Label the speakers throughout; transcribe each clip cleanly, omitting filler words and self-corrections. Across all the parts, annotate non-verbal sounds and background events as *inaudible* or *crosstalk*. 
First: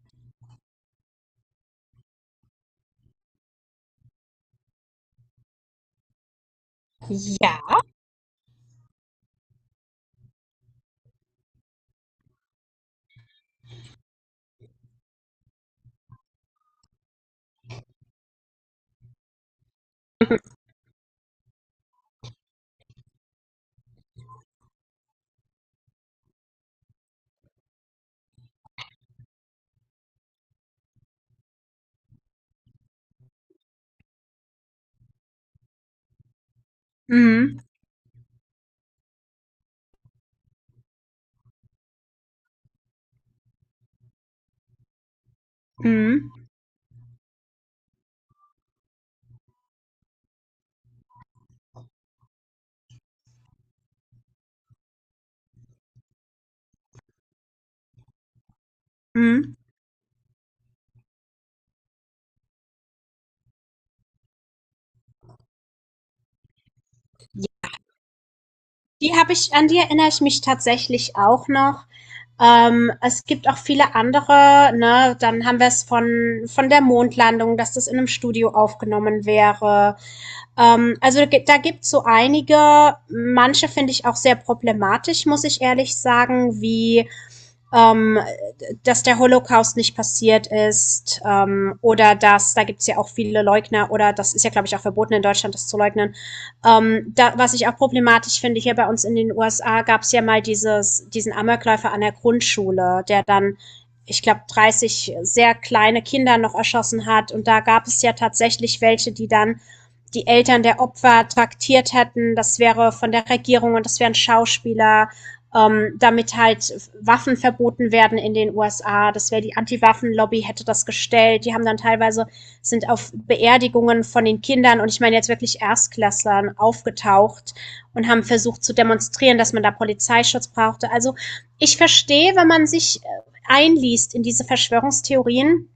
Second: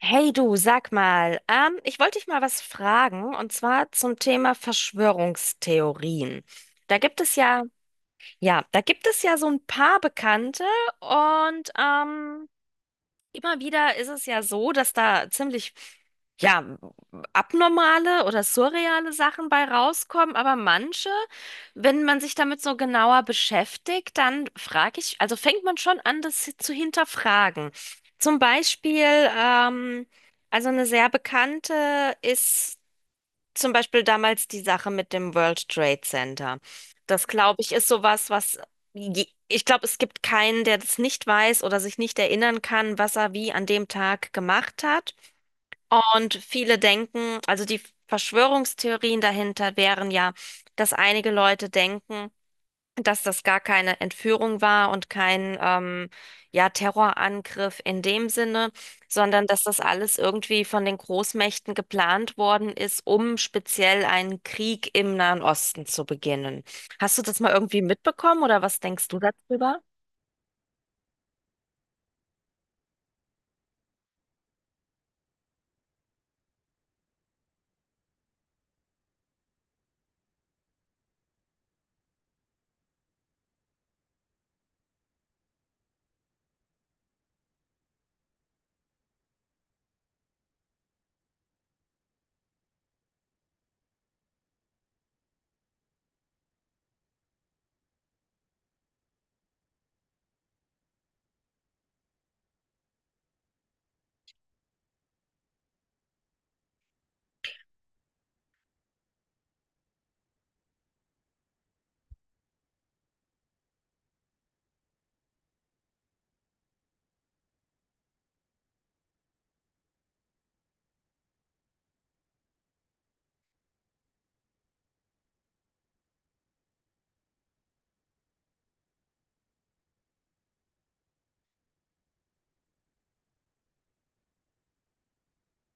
Speaker 1: Hey du, sag mal, ich wollte dich mal was fragen und zwar zum Thema Verschwörungstheorien. Da gibt es
Speaker 2: Ja.
Speaker 1: ja, ja, da gibt es ja so ein paar Bekannte und ähm, immer wieder ist es ja so, dass da ziemlich, ja, abnormale oder surreale Sachen bei rauskommen, aber manche, wenn man sich damit so genauer beschäftigt, dann frage ich, also fängt man schon an, das zu hinterfragen. Zum Beispiel, ähm, also eine sehr bekannte ist zum Beispiel damals die Sache mit dem World Trade Center. Das,
Speaker 2: Mhm.
Speaker 1: glaube ich, ist sowas, was ich glaube, es gibt keinen, der das nicht weiß oder sich nicht erinnern kann, was er wie an dem Tag gemacht hat.
Speaker 2: Mhm.
Speaker 1: Und viele denken, also die Verschwörungstheorien dahinter wären ja, dass einige Leute denken, dass das gar keine Entführung war und kein, ja, Terrorangriff in dem Sinne, sondern
Speaker 2: Mhm.
Speaker 1: dass das alles irgendwie von den Großmächten geplant worden ist, um speziell einen Krieg im Nahen Osten zu beginnen. Hast du das
Speaker 2: Ja.
Speaker 1: mal irgendwie mitbekommen oder was denkst
Speaker 2: Die
Speaker 1: du
Speaker 2: habe ich, an die
Speaker 1: darüber?
Speaker 2: erinnere ich mich tatsächlich auch noch. Es gibt auch viele andere, ne? Dann haben wir es von der Mondlandung, dass das in einem Studio aufgenommen wäre. Also da gibt es so einige, manche finde ich auch sehr problematisch, muss ich ehrlich sagen, wie ähm, dass der Holocaust nicht passiert ist, oder dass, da gibt es ja auch viele Leugner, oder das ist ja, glaube ich, auch verboten in Deutschland, das zu leugnen. Da, was ich auch problematisch finde, hier bei uns in den USA, es ja mal dieses, diesen Amokläufer an der Grundschule, der dann, ich glaube, 30 sehr kleine Kinder noch erschossen hat, und da gab es ja tatsächlich welche, die dann die Eltern der Opfer traktiert hätten, das wäre von der Regierung und das wären Schauspieler, damit halt Waffen verboten werden in den USA. Das wäre, die Anti-Waffen-Lobby hätte das gestellt. Die haben dann teilweise, sind auf Beerdigungen von den Kindern, und ich meine jetzt wirklich Erstklässlern, aufgetaucht und haben versucht zu demonstrieren, dass man da Polizeischutz brauchte. Also ich verstehe, wenn man sich einliest in diese Verschwörungstheorien,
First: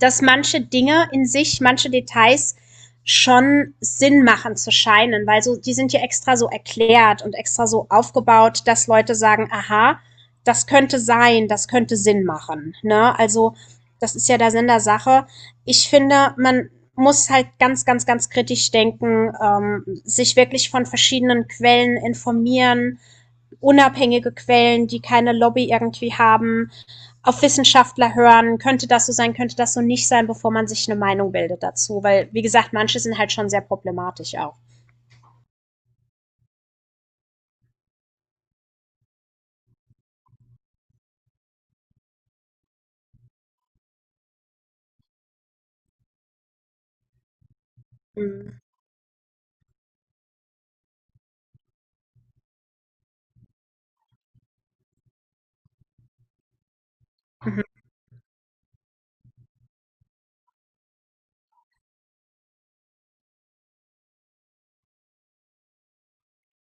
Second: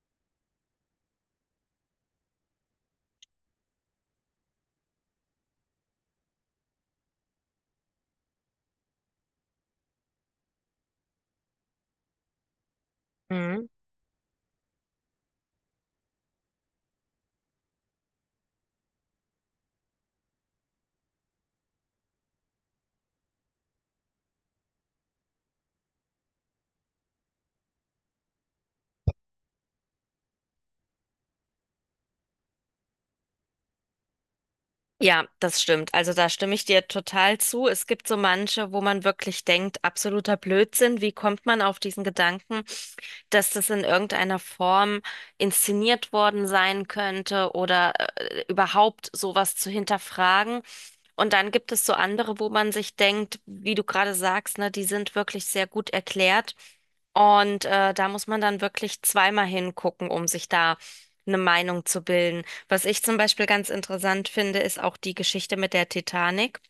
Speaker 2: dass manche Dinge in sich, manche Details schon Sinn machen zu scheinen, weil so, die sind ja extra so erklärt und extra so aufgebaut, dass Leute sagen, aha, das könnte sein, das könnte Sinn machen. Ne? Also, das ist ja der Sinn der Sache. Ich finde, man muss halt ganz, ganz, ganz kritisch denken, sich wirklich von verschiedenen Quellen informieren, unabhängige Quellen, die keine Lobby irgendwie haben, auf Wissenschaftler hören, könnte das so sein, könnte das so nicht sein, bevor man sich eine Meinung bildet dazu. Weil, wie gesagt, manche sind halt schon sehr problematisch auch.
Speaker 1: Ja, das stimmt. Also da stimme ich dir total zu. Es gibt so manche, wo man wirklich denkt, absoluter Blödsinn. Wie kommt man auf diesen Gedanken, dass das in irgendeiner Form inszeniert worden sein könnte oder
Speaker 2: Mhm.
Speaker 1: überhaupt sowas zu hinterfragen? Und dann gibt es so andere, wo man sich denkt, wie du gerade sagst, ne, die sind wirklich sehr gut erklärt.
Speaker 2: Mhm.
Speaker 1: Und da muss man dann wirklich zweimal hingucken, um sich da eine Meinung zu bilden. Was ich zum Beispiel ganz interessant finde, ist auch die Geschichte mit der Titanic.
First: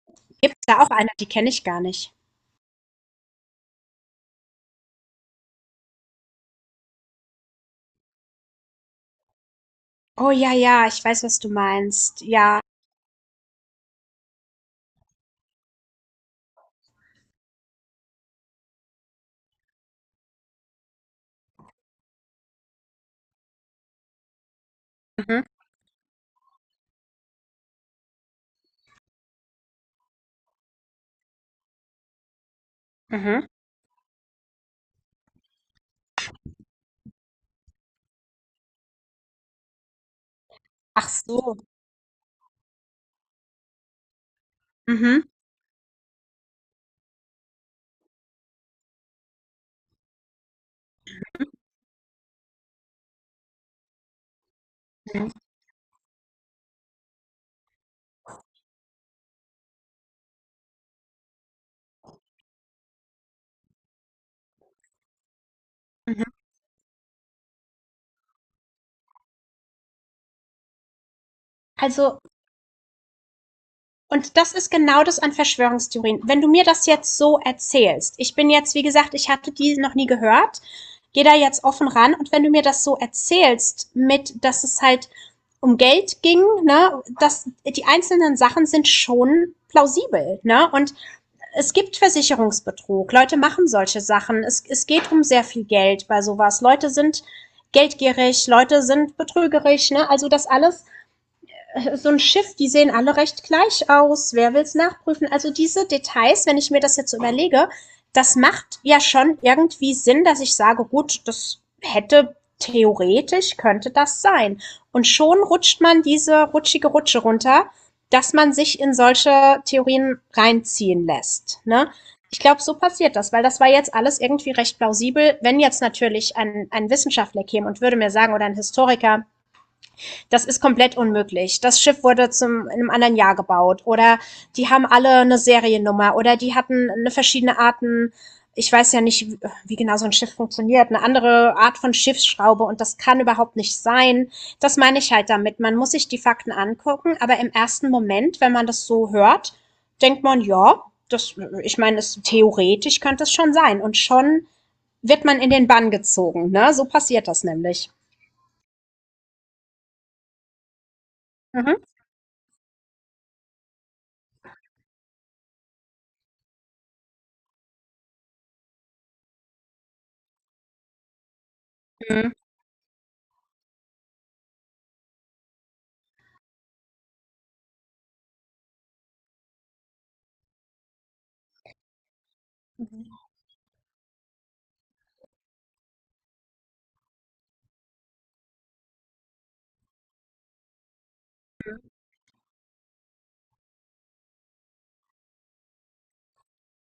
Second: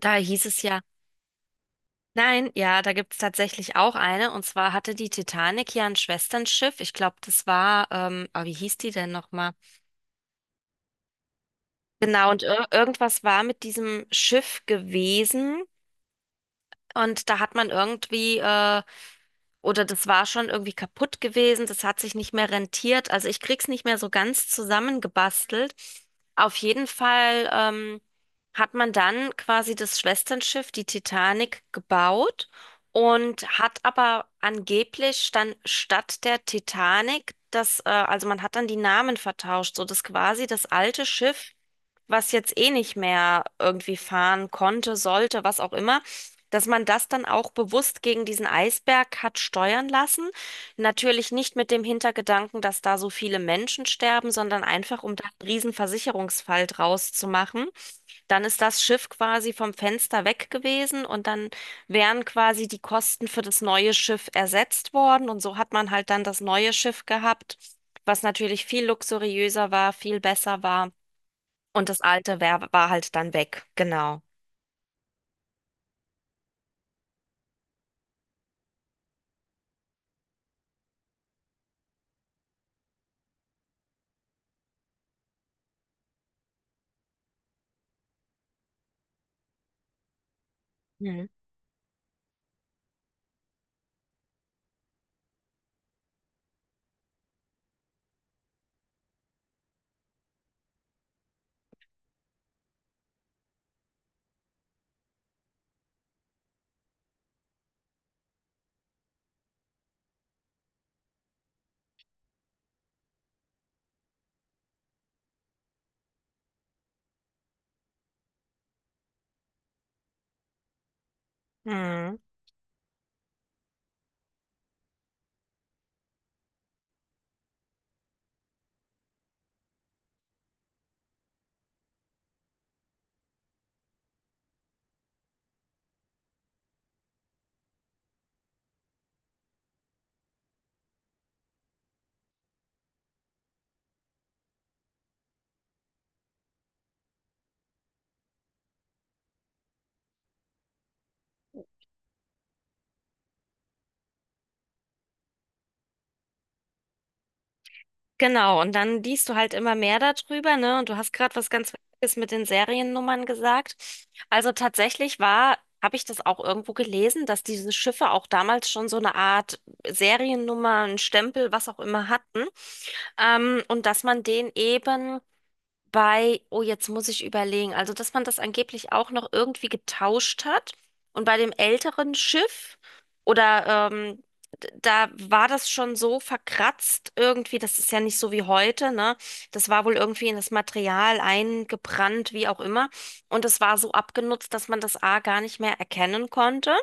Speaker 1: Da hieß
Speaker 2: Gibt es
Speaker 1: es ja,
Speaker 2: da auch eine, die kenne ich gar nicht.
Speaker 1: nein, ja, da gibt es tatsächlich auch eine. Und zwar hatte die Titanic ja ein Schwesternschiff. Ich glaube, das war, wie hieß die denn nochmal?
Speaker 2: Oh ja, ja, ich weiß, was du meinst.
Speaker 1: Genau, und
Speaker 2: Ja.
Speaker 1: ir irgendwas war mit diesem Schiff gewesen. Und da hat man irgendwie, oder das war schon irgendwie kaputt gewesen, das hat sich nicht mehr rentiert. Also ich krieg's nicht mehr so ganz
Speaker 2: Mhm.
Speaker 1: zusammengebastelt. Auf jeden Fall hat man dann quasi das Schwesternschiff, die Titanic, gebaut und
Speaker 2: Mhm.
Speaker 1: hat aber angeblich dann statt der Titanic also man hat dann die Namen vertauscht, so dass quasi das alte
Speaker 2: Ach
Speaker 1: Schiff,
Speaker 2: so.
Speaker 1: was jetzt eh nicht mehr irgendwie fahren konnte,
Speaker 2: Mhm.
Speaker 1: sollte, was auch immer, dass man das dann auch bewusst gegen diesen Eisberg hat steuern lassen. Natürlich nicht mit dem Hintergedanken, dass da so viele Menschen sterben, sondern einfach, um da
Speaker 2: Mhm.
Speaker 1: einen riesen Versicherungsfall draus zu machen. Dann ist das Schiff quasi vom Fenster weg gewesen und dann wären quasi die Kosten für das neue Schiff ersetzt worden. Und so hat man halt dann
Speaker 2: Mhm.
Speaker 1: das neue Schiff gehabt, was natürlich viel luxuriöser war, viel besser war. Und das
Speaker 2: Also.
Speaker 1: war halt dann weg, genau.
Speaker 2: Und das ist genau das an Verschwörungstheorien. Wenn du mir das jetzt so erzählst, ich bin jetzt, wie gesagt, ich hatte die noch nie gehört, gehe da jetzt offen ran, und wenn du mir das so erzählst, mit, dass es halt um Geld ging, ne, dass die einzelnen Sachen sind schon plausibel, ne, und
Speaker 1: Mhm.
Speaker 2: es gibt Versicherungsbetrug, Leute machen solche Sachen, es geht um sehr viel Geld bei sowas, Leute sind geldgierig, Leute sind betrügerig, ne, also das alles, so ein Schiff, die sehen alle recht gleich aus. Wer will's nachprüfen? Also diese Details, wenn ich mir das jetzt so überlege, das macht ja schon irgendwie Sinn, dass ich sage, gut, das hätte theoretisch, könnte das sein. Und schon rutscht man diese rutschige Rutsche runter, dass man sich in solche Theorien reinziehen lässt. Ne?
Speaker 1: Mhm.
Speaker 2: Ich glaube, so passiert das, weil das war jetzt alles irgendwie recht plausibel. Wenn jetzt natürlich ein Wissenschaftler käme und würde mir sagen, oder ein Historiker, das ist komplett unmöglich. Das Schiff wurde zum, in einem anderen Jahr gebaut. Oder die haben alle eine Seriennummer. Oder die hatten eine verschiedene Arten. Ich weiß ja nicht, wie genau so ein Schiff funktioniert. Eine andere Art von Schiffsschraube. Und das kann überhaupt nicht sein. Das meine ich halt damit. Man muss sich die Fakten angucken. Aber im ersten Moment, wenn man das so hört, denkt man, ja, das, ich meine, es, theoretisch könnte es schon sein. Und schon wird man in den Bann gezogen. Ne? So passiert das nämlich.
Speaker 1: Genau, und dann liest du halt immer mehr darüber, ne? Und du hast gerade was ganz
Speaker 2: Mhm.
Speaker 1: Wichtiges mit den Seriennummern gesagt. Also tatsächlich war, habe ich das auch irgendwo gelesen, dass diese Schiffe auch damals schon so eine Art Seriennummer, einen Stempel, was auch immer hatten. Und dass man den eben bei, oh, jetzt muss ich überlegen, also dass man das angeblich auch noch irgendwie getauscht hat. Und bei dem älteren Schiff
Speaker 2: Mhm.
Speaker 1: oder da war das schon so verkratzt irgendwie, das ist ja nicht so wie heute, ne? Das war wohl irgendwie in das Material eingebrannt, wie auch immer. Und es war so abgenutzt, dass man das A gar nicht mehr erkennen konnte.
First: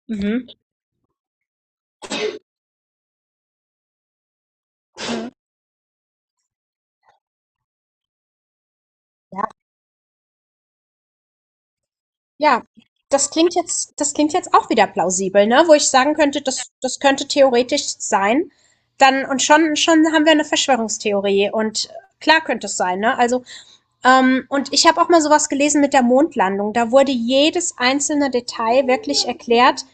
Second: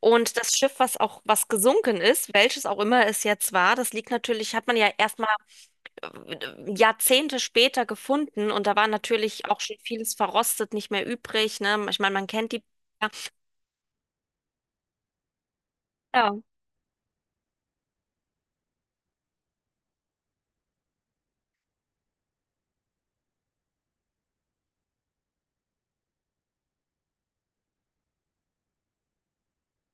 Speaker 1: Und
Speaker 2: Mhm.
Speaker 1: das Schiff, was auch, was gesunken ist, welches auch immer es jetzt war, das liegt natürlich, hat man ja erstmal Jahrzehnte später gefunden. Und da war natürlich auch schon vieles verrostet, nicht mehr übrig, ne? Ich meine, man kennt
Speaker 2: Ja,
Speaker 1: die.
Speaker 2: das klingt jetzt auch wieder plausibel, ne? Wo ich sagen könnte,
Speaker 1: Ja.
Speaker 2: das könnte theoretisch sein. Dann, und schon haben wir eine Verschwörungstheorie, und klar, könnte es sein, ne? Also, und ich habe auch mal so was gelesen mit der Mondlandung. Da wurde jedes einzelne Detail wirklich erklärt,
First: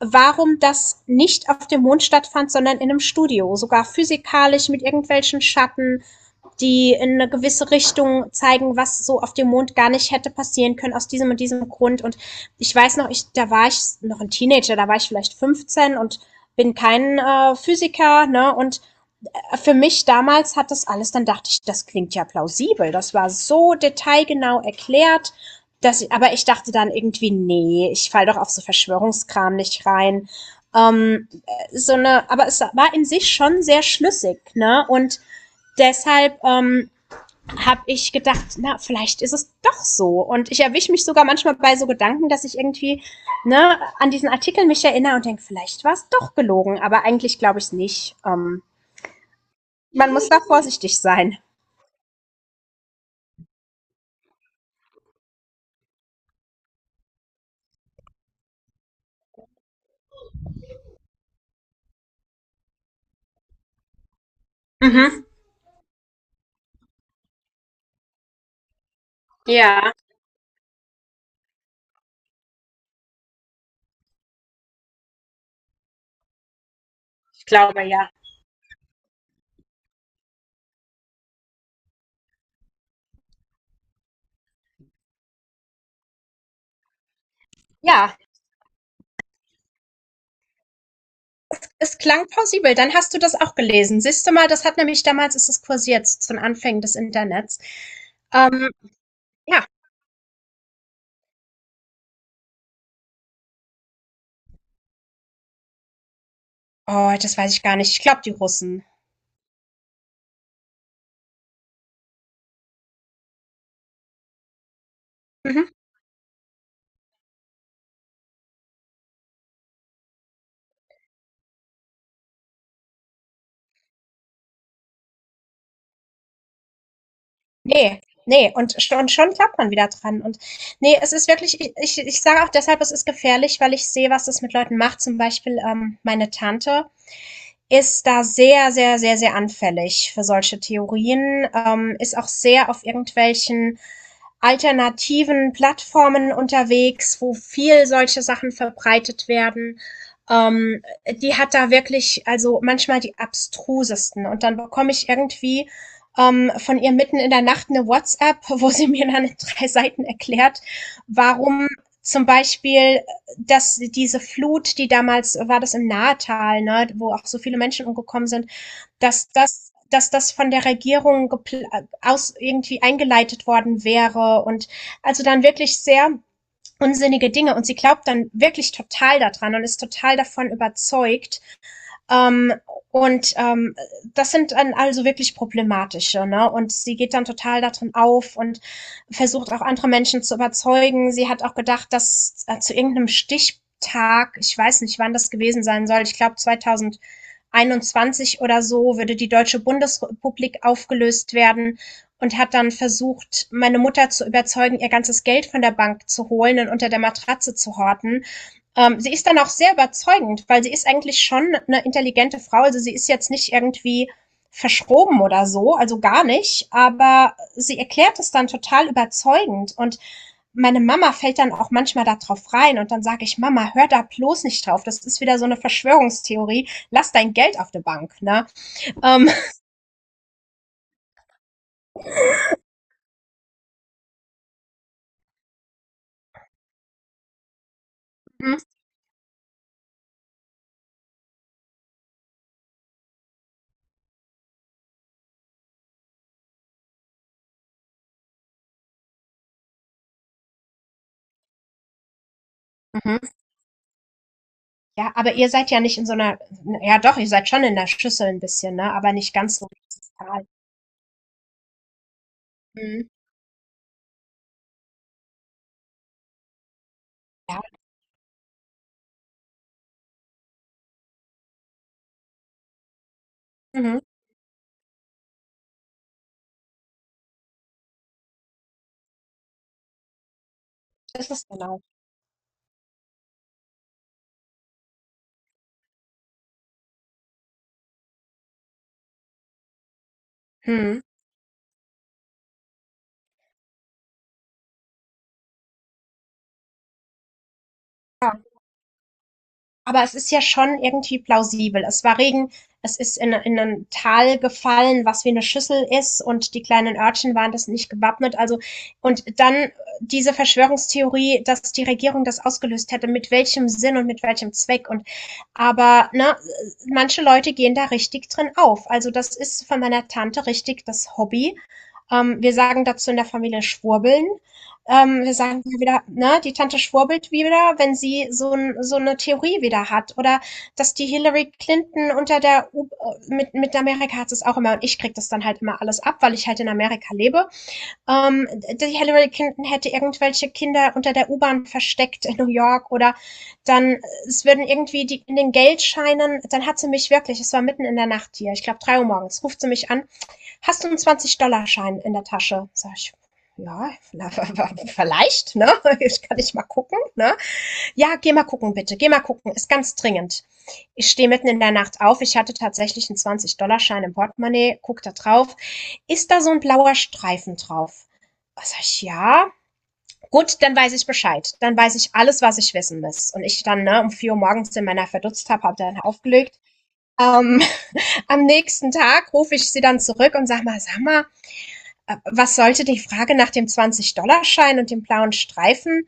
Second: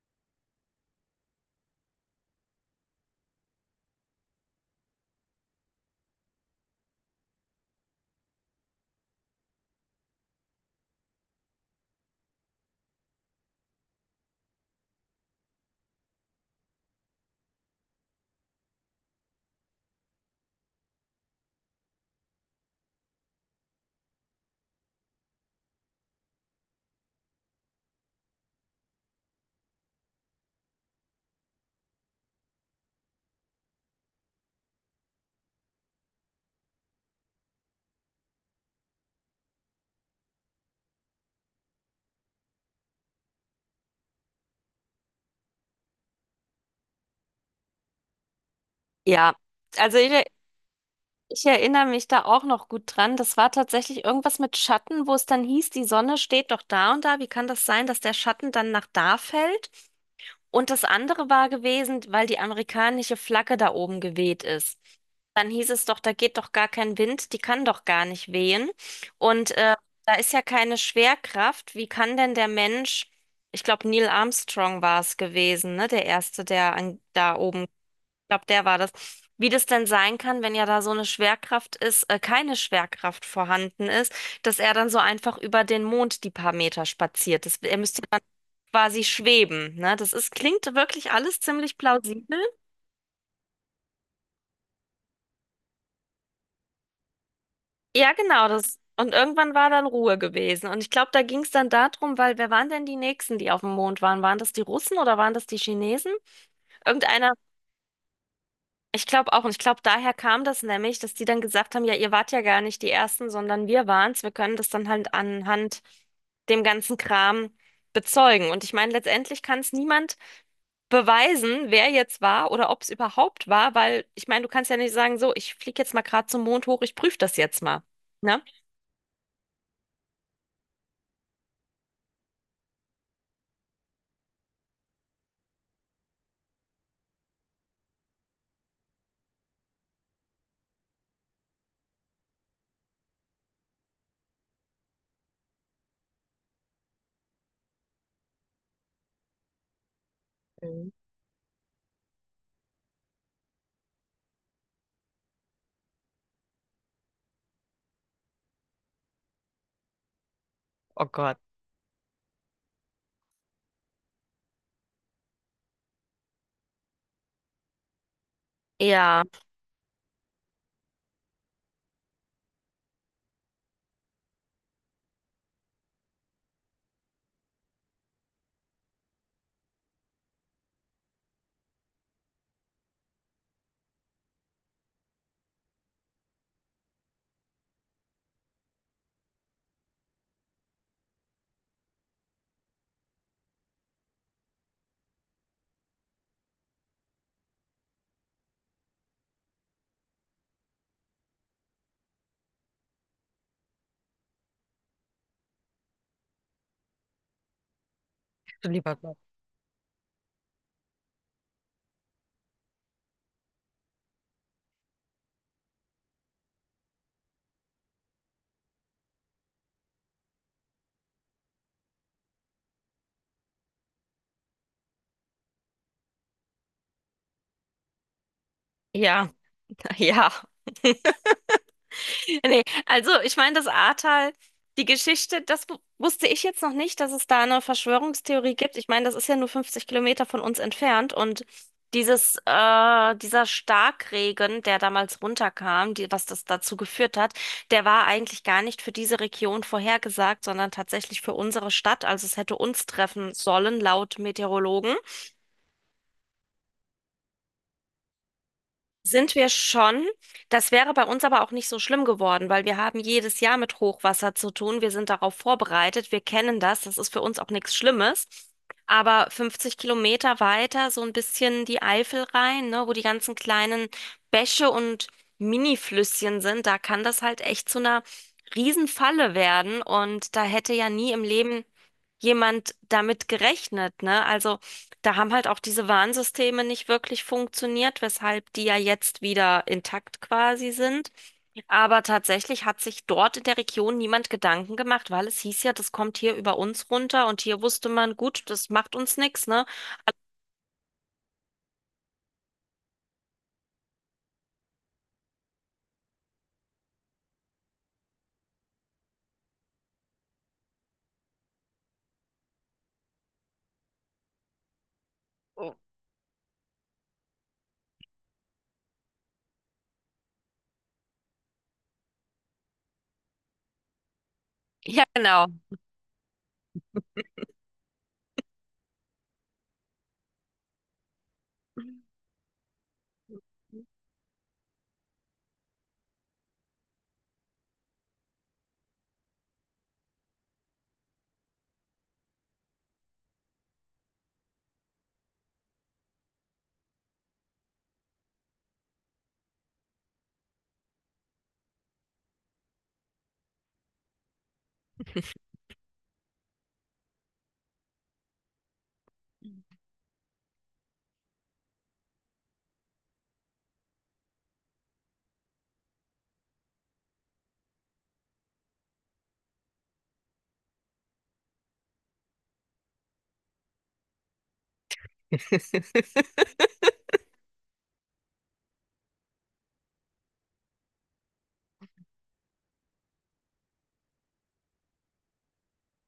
Speaker 2: warum das nicht auf dem Mond stattfand, sondern in einem Studio, sogar physikalisch mit irgendwelchen Schatten, die in eine gewisse Richtung zeigen, was so auf dem Mond gar nicht hätte passieren können, aus diesem und diesem Grund. Und ich weiß noch, ich, da war ich noch ein Teenager, da war ich vielleicht 15, und bin kein Physiker, ne? Und für mich damals hat das alles, dann dachte ich, das klingt ja plausibel. Das war so detailgenau erklärt. Dass ich, aber ich dachte dann irgendwie, nee, ich falle doch auf so Verschwörungskram nicht rein. Ähm, so eine, aber es war in sich schon sehr schlüssig, ne? Und deshalb, habe ich gedacht, na, vielleicht ist es doch so. Und ich erwische mich sogar manchmal bei so Gedanken, dass ich irgendwie, ne, an diesen Artikel mich erinnere und denke, vielleicht war es doch gelogen, aber eigentlich glaube ich es nicht.
Speaker 1: Ja, also ich,
Speaker 2: Man muss da vorsichtig sein.
Speaker 1: ich erinnere mich da auch noch gut dran. Das war tatsächlich irgendwas mit Schatten, wo es dann hieß, die Sonne steht doch da und da. Wie kann das sein, dass der Schatten dann nach da fällt? Und das andere war gewesen, weil die amerikanische Flagge da oben geweht ist.
Speaker 2: Mhm.
Speaker 1: Dann hieß es doch, da geht doch gar kein Wind, die kann doch gar nicht wehen. Und
Speaker 2: Ja,
Speaker 1: da ist ja keine Schwerkraft. Wie kann denn der Mensch, ich glaube, Neil Armstrong war es gewesen, ne? Der Erste, der an, da
Speaker 2: ich
Speaker 1: oben,
Speaker 2: glaube ja.
Speaker 1: glaube, der war das. Wie das denn sein kann, wenn ja da so eine keine Schwerkraft vorhanden ist, dass er dann so einfach über den Mond die paar Meter spaziert. Das, er müsste
Speaker 2: Ja,
Speaker 1: dann quasi schweben, ne? Das ist, klingt wirklich alles ziemlich
Speaker 2: es klang
Speaker 1: plausibel.
Speaker 2: plausibel. Dann hast du das auch gelesen. Siehst du mal, das hat nämlich damals, ist es kursiert, zu den Anfängen des Internets.
Speaker 1: Ja, genau,
Speaker 2: Ähm,
Speaker 1: das. Und irgendwann
Speaker 2: ja.
Speaker 1: war dann Ruhe gewesen. Und ich glaube, da ging es dann darum, weil wer waren denn die Nächsten, die auf dem Mond waren? Waren das die Russen oder waren das die Chinesen?
Speaker 2: Oh,
Speaker 1: Irgendeiner.
Speaker 2: das weiß ich gar nicht. Ich glaube, die Russen.
Speaker 1: Ich glaube auch, und ich glaube, daher kam das nämlich, dass die dann gesagt haben, ja, ihr wart ja gar nicht die Ersten, sondern wir waren's. Wir können das dann halt
Speaker 2: Mhm.
Speaker 1: anhand dem ganzen Kram bezeugen. Und ich meine, letztendlich kann es niemand beweisen, wer jetzt war oder ob es überhaupt war, weil ich meine, du kannst ja nicht sagen, so, ich fliege jetzt mal gerade zum Mond hoch, ich prüfe das jetzt mal.
Speaker 2: Nee,
Speaker 1: Ne?
Speaker 2: nee. Und schon klappt man wieder dran. Und nee, es ist wirklich, ich sage auch deshalb, es ist gefährlich, weil ich sehe, was das mit Leuten macht. Zum Beispiel meine Tante, ist da sehr, sehr, sehr, sehr anfällig für solche Theorien, ist auch sehr auf irgendwelchen alternativen Plattformen unterwegs, wo viel solche Sachen verbreitet werden. Ähm,
Speaker 1: Mhm.
Speaker 2: Die hat da wirklich, also manchmal die abstrusesten. Und dann bekomme ich irgendwie, von ihr mitten in der Nacht eine WhatsApp, *laughs* wo sie mir dann in drei Seiten erklärt,
Speaker 1: Oh Gott.
Speaker 2: warum zum Beispiel, dass diese Flut, die damals war, das im Nahetal, ne, wo auch so viele Menschen umgekommen sind,
Speaker 1: Ja,
Speaker 2: dass das von der Regierung aus irgendwie eingeleitet worden wäre, und, also dann wirklich sehr unsinnige Dinge, und sie glaubt dann wirklich total daran und ist total davon überzeugt, ähm, und ähm, das sind dann also wirklich problematische. Ne? Und sie geht dann total darin auf und versucht auch andere Menschen zu überzeugen. Sie hat auch gedacht, dass zu irgendeinem Stichtag, ich weiß nicht, wann das gewesen sein soll, ich glaube 2000 oder so, würde die Deutsche Bundesrepublik aufgelöst werden, und hat dann versucht, meine Mutter zu überzeugen, ihr ganzes Geld von der Bank zu holen und unter der Matratze zu horten. Sie ist dann auch sehr überzeugend, weil sie ist eigentlich schon eine intelligente Frau. Also, sie ist jetzt nicht irgendwie verschroben oder so, also gar nicht, aber sie erklärt es dann total überzeugend, und meine Mama fällt dann auch manchmal da drauf rein, und dann sage ich, Mama, hör da bloß nicht drauf. Das ist wieder so eine Verschwörungstheorie. Lass dein Geld auf der Bank, ne?
Speaker 1: ja,
Speaker 2: Ähm,
Speaker 1: *laughs* ja. *laughs* Nee, also ich meine, das Ahrtal, die Geschichte, das wusste ich jetzt noch nicht, dass es da eine Verschwörungstheorie gibt. Ich meine, das ist ja nur 50 Kilometer von uns entfernt und dieser Starkregen, der damals runterkam, die, was das dazu geführt hat, der war eigentlich gar nicht für diese Region vorhergesagt, sondern tatsächlich für unsere Stadt. Also es hätte uns
Speaker 2: mhm.
Speaker 1: treffen sollen, laut Meteorologen.
Speaker 2: Ja, aber ihr seid ja nicht in so einer, ja doch, ihr seid schon in der Schüssel ein bisschen, ne? Aber
Speaker 1: Sind
Speaker 2: nicht
Speaker 1: wir
Speaker 2: ganz so.
Speaker 1: schon.
Speaker 2: Total.
Speaker 1: Das wäre bei uns aber auch nicht so schlimm geworden, weil wir haben
Speaker 2: Mhm.
Speaker 1: jedes Jahr mit Hochwasser zu tun. Wir sind darauf vorbereitet. Wir kennen das. Das ist für uns auch
Speaker 2: Ja,
Speaker 1: nichts Schlimmes. Aber 50 Kilometer weiter, so ein bisschen die Eifel rein, ne, wo die ganzen kleinen
Speaker 2: mhm.
Speaker 1: Bäche und Mini-Flüsschen sind, da kann das halt echt zu einer Riesenfalle werden. Und da hätte ja nie im
Speaker 2: Das ist
Speaker 1: Leben
Speaker 2: genau.
Speaker 1: jemand damit gerechnet, ne? Also da haben halt auch diese Warnsysteme nicht wirklich funktioniert, weshalb die ja jetzt wieder intakt quasi
Speaker 2: Mhm.
Speaker 1: sind. Aber tatsächlich hat sich dort in der Region niemand Gedanken gemacht, weil es hieß ja, das kommt hier über uns runter und hier wusste man,
Speaker 2: Ja,
Speaker 1: gut, das macht uns nichts, ne?
Speaker 2: aber es ist ja schon irgendwie plausibel. Es war Regen, es ist in ein Tal gefallen, was wie eine Schüssel ist, und die kleinen Örtchen waren das nicht gewappnet. Also, und dann, diese Verschwörungstheorie, dass die Regierung das ausgelöst hätte, mit welchem Sinn und mit welchem Zweck. Und,
Speaker 1: Oh.
Speaker 2: aber, ne, manche Leute gehen da richtig drin auf. Also, das ist von meiner Tante richtig das Hobby. Wir sagen dazu in der Familie Schwurbeln.
Speaker 1: Ja,
Speaker 2: Wir
Speaker 1: genau.
Speaker 2: sagen ja wieder, ne, die Tante schwurbelt wieder, wenn sie so 'n, so 'ne Theorie wieder hat, oder dass die Hillary Clinton unter der U mit Amerika hat es auch immer, und ich krieg das dann halt immer alles ab, weil ich halt in Amerika lebe. Ähm, Die Hillary Clinton hätte irgendwelche Kinder unter der U-Bahn versteckt in New York, oder dann, es würden irgendwie die in den Geldscheinen, dann hat sie mich wirklich, es war mitten in der Nacht hier, ich glaube 3 Uhr morgens, ruft sie mich an. Hast du einen 20-Dollar-Schein in der Tasche? Sag ich, ja, *laughs* vielleicht, ne? Ich kann nicht mal gucken, ne? Ja, geh mal gucken, bitte. Geh mal gucken. Ist ganz dringend. Ich stehe mitten in der Nacht auf. Ich hatte tatsächlich einen 20-Dollar-Schein im Portemonnaie. Guck da drauf. Ist da so ein blauer Streifen drauf? Was, sag ich, ja. Gut, dann weiß ich Bescheid. Dann weiß ich alles, was ich wissen muss. Und ich dann, ne, um 4 Uhr morgens in meiner, verdutzt habe, habe dann aufgelegt. Ähm, *laughs* am nächsten Tag rufe ich sie dann zurück und sag mal, was sollte die Frage nach dem 20-Dollar-Schein und dem blauen Streifen?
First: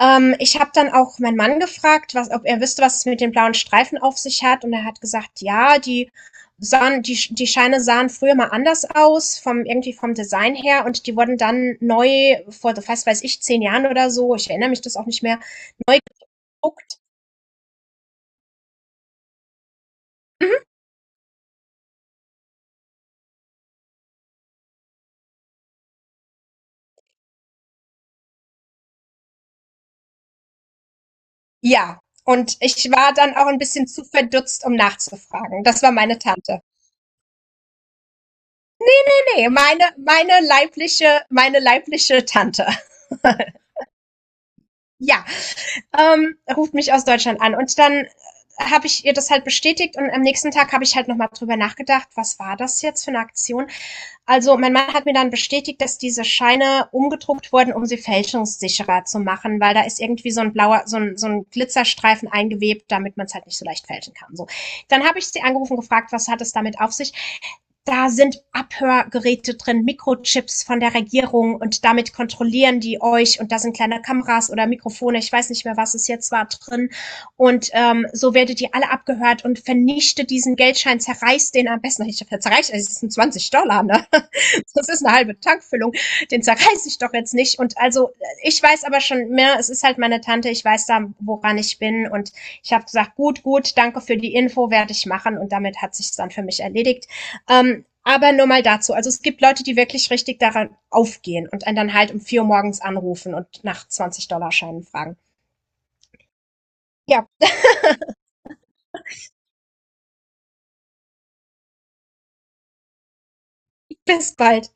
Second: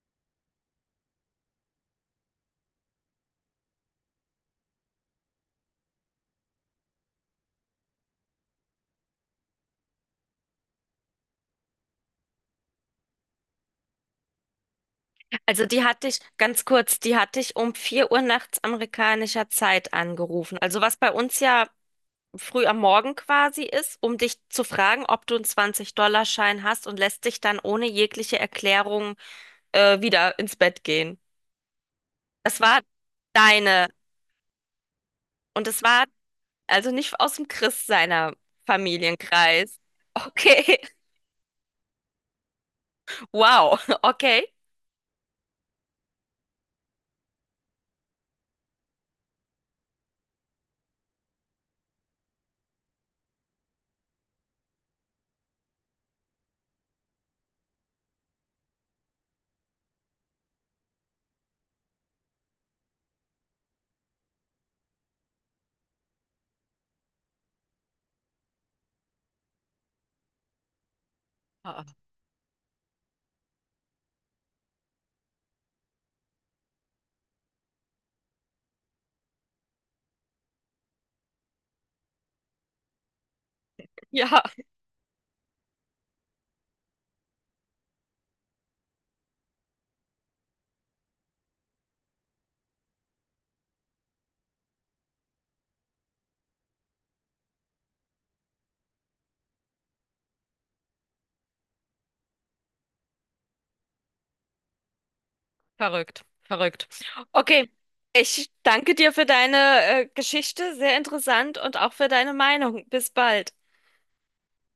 Speaker 2: Ich habe dann auch meinen Mann gefragt, was, ob er wüsste, was es mit den blauen Streifen auf sich hat. Und er hat gesagt, ja, die sahen, die, die Scheine sahen früher mal anders aus, vom, irgendwie vom Design her. Und die wurden dann neu vor, was weiß ich, 10 Jahren oder so, ich erinnere mich das auch nicht mehr,
Speaker 1: Also die hatte ich, ganz kurz,
Speaker 2: guckt.
Speaker 1: die hatte ich um 4 Uhr nachts amerikanischer Zeit angerufen. Also was bei uns ja früh am Morgen quasi ist, um dich zu fragen, ob du einen 20-Dollar-Schein hast und lässt dich dann ohne jegliche Erklärung wieder ins Bett gehen.
Speaker 2: Ja, und
Speaker 1: Es war
Speaker 2: ich war dann auch ein
Speaker 1: deine
Speaker 2: bisschen zu verdutzt, um nachzufragen.
Speaker 1: und es
Speaker 2: Das war
Speaker 1: war
Speaker 2: meine Tante.
Speaker 1: also nicht aus dem Christ seiner
Speaker 2: Nee,
Speaker 1: Familienkreis.
Speaker 2: meine,
Speaker 1: Okay,
Speaker 2: meine leibliche Tante.
Speaker 1: *laughs* wow, okay.
Speaker 2: Ja, ruft mich aus Deutschland an. Und dann, habe ich ihr das halt bestätigt, und am nächsten Tag habe ich halt nochmal drüber nachgedacht, was war das jetzt für eine Aktion? Also mein Mann hat mir dann bestätigt, dass diese Scheine umgedruckt wurden, um sie fälschungssicherer zu machen, weil da ist irgendwie so ein blauer, so ein Glitzerstreifen eingewebt, damit man es halt nicht so leicht fälschen kann. So. Dann habe ich sie angerufen, gefragt, was hat es damit auf sich? Da sind Abhörgeräte drin, Mikrochips von der Regierung,
Speaker 1: Ah.
Speaker 2: und damit kontrollieren die euch, und da sind kleine Kameras oder Mikrofone, ich weiß nicht mehr, was es jetzt war, drin. Und so werdet ihr alle abgehört, und vernichtet diesen Geldschein, zerreißt den am besten, ich zerreißt, es sind 20 Dollar, ne?
Speaker 1: Ja,
Speaker 2: *laughs* Das ist eine halbe Tankfüllung, den zerreiß ich doch jetzt nicht. Und, also, ich weiß aber schon mehr, es ist halt meine Tante, ich weiß da, woran ich bin, und ich habe gesagt, gut, gut, danke für die Info, werde ich machen, und damit hat sich dann für mich erledigt. Aber nur mal dazu. Also es gibt Leute, die wirklich richtig daran aufgehen und einen dann halt um 4 Uhr morgens anrufen und nach 20-Dollar-Scheinen fragen.
Speaker 1: verrückt, verrückt.
Speaker 2: Ja,
Speaker 1: Okay. Ich danke dir für deine Geschichte, sehr interessant und auch für deine Meinung. Bis bald.
Speaker 2: bis bald.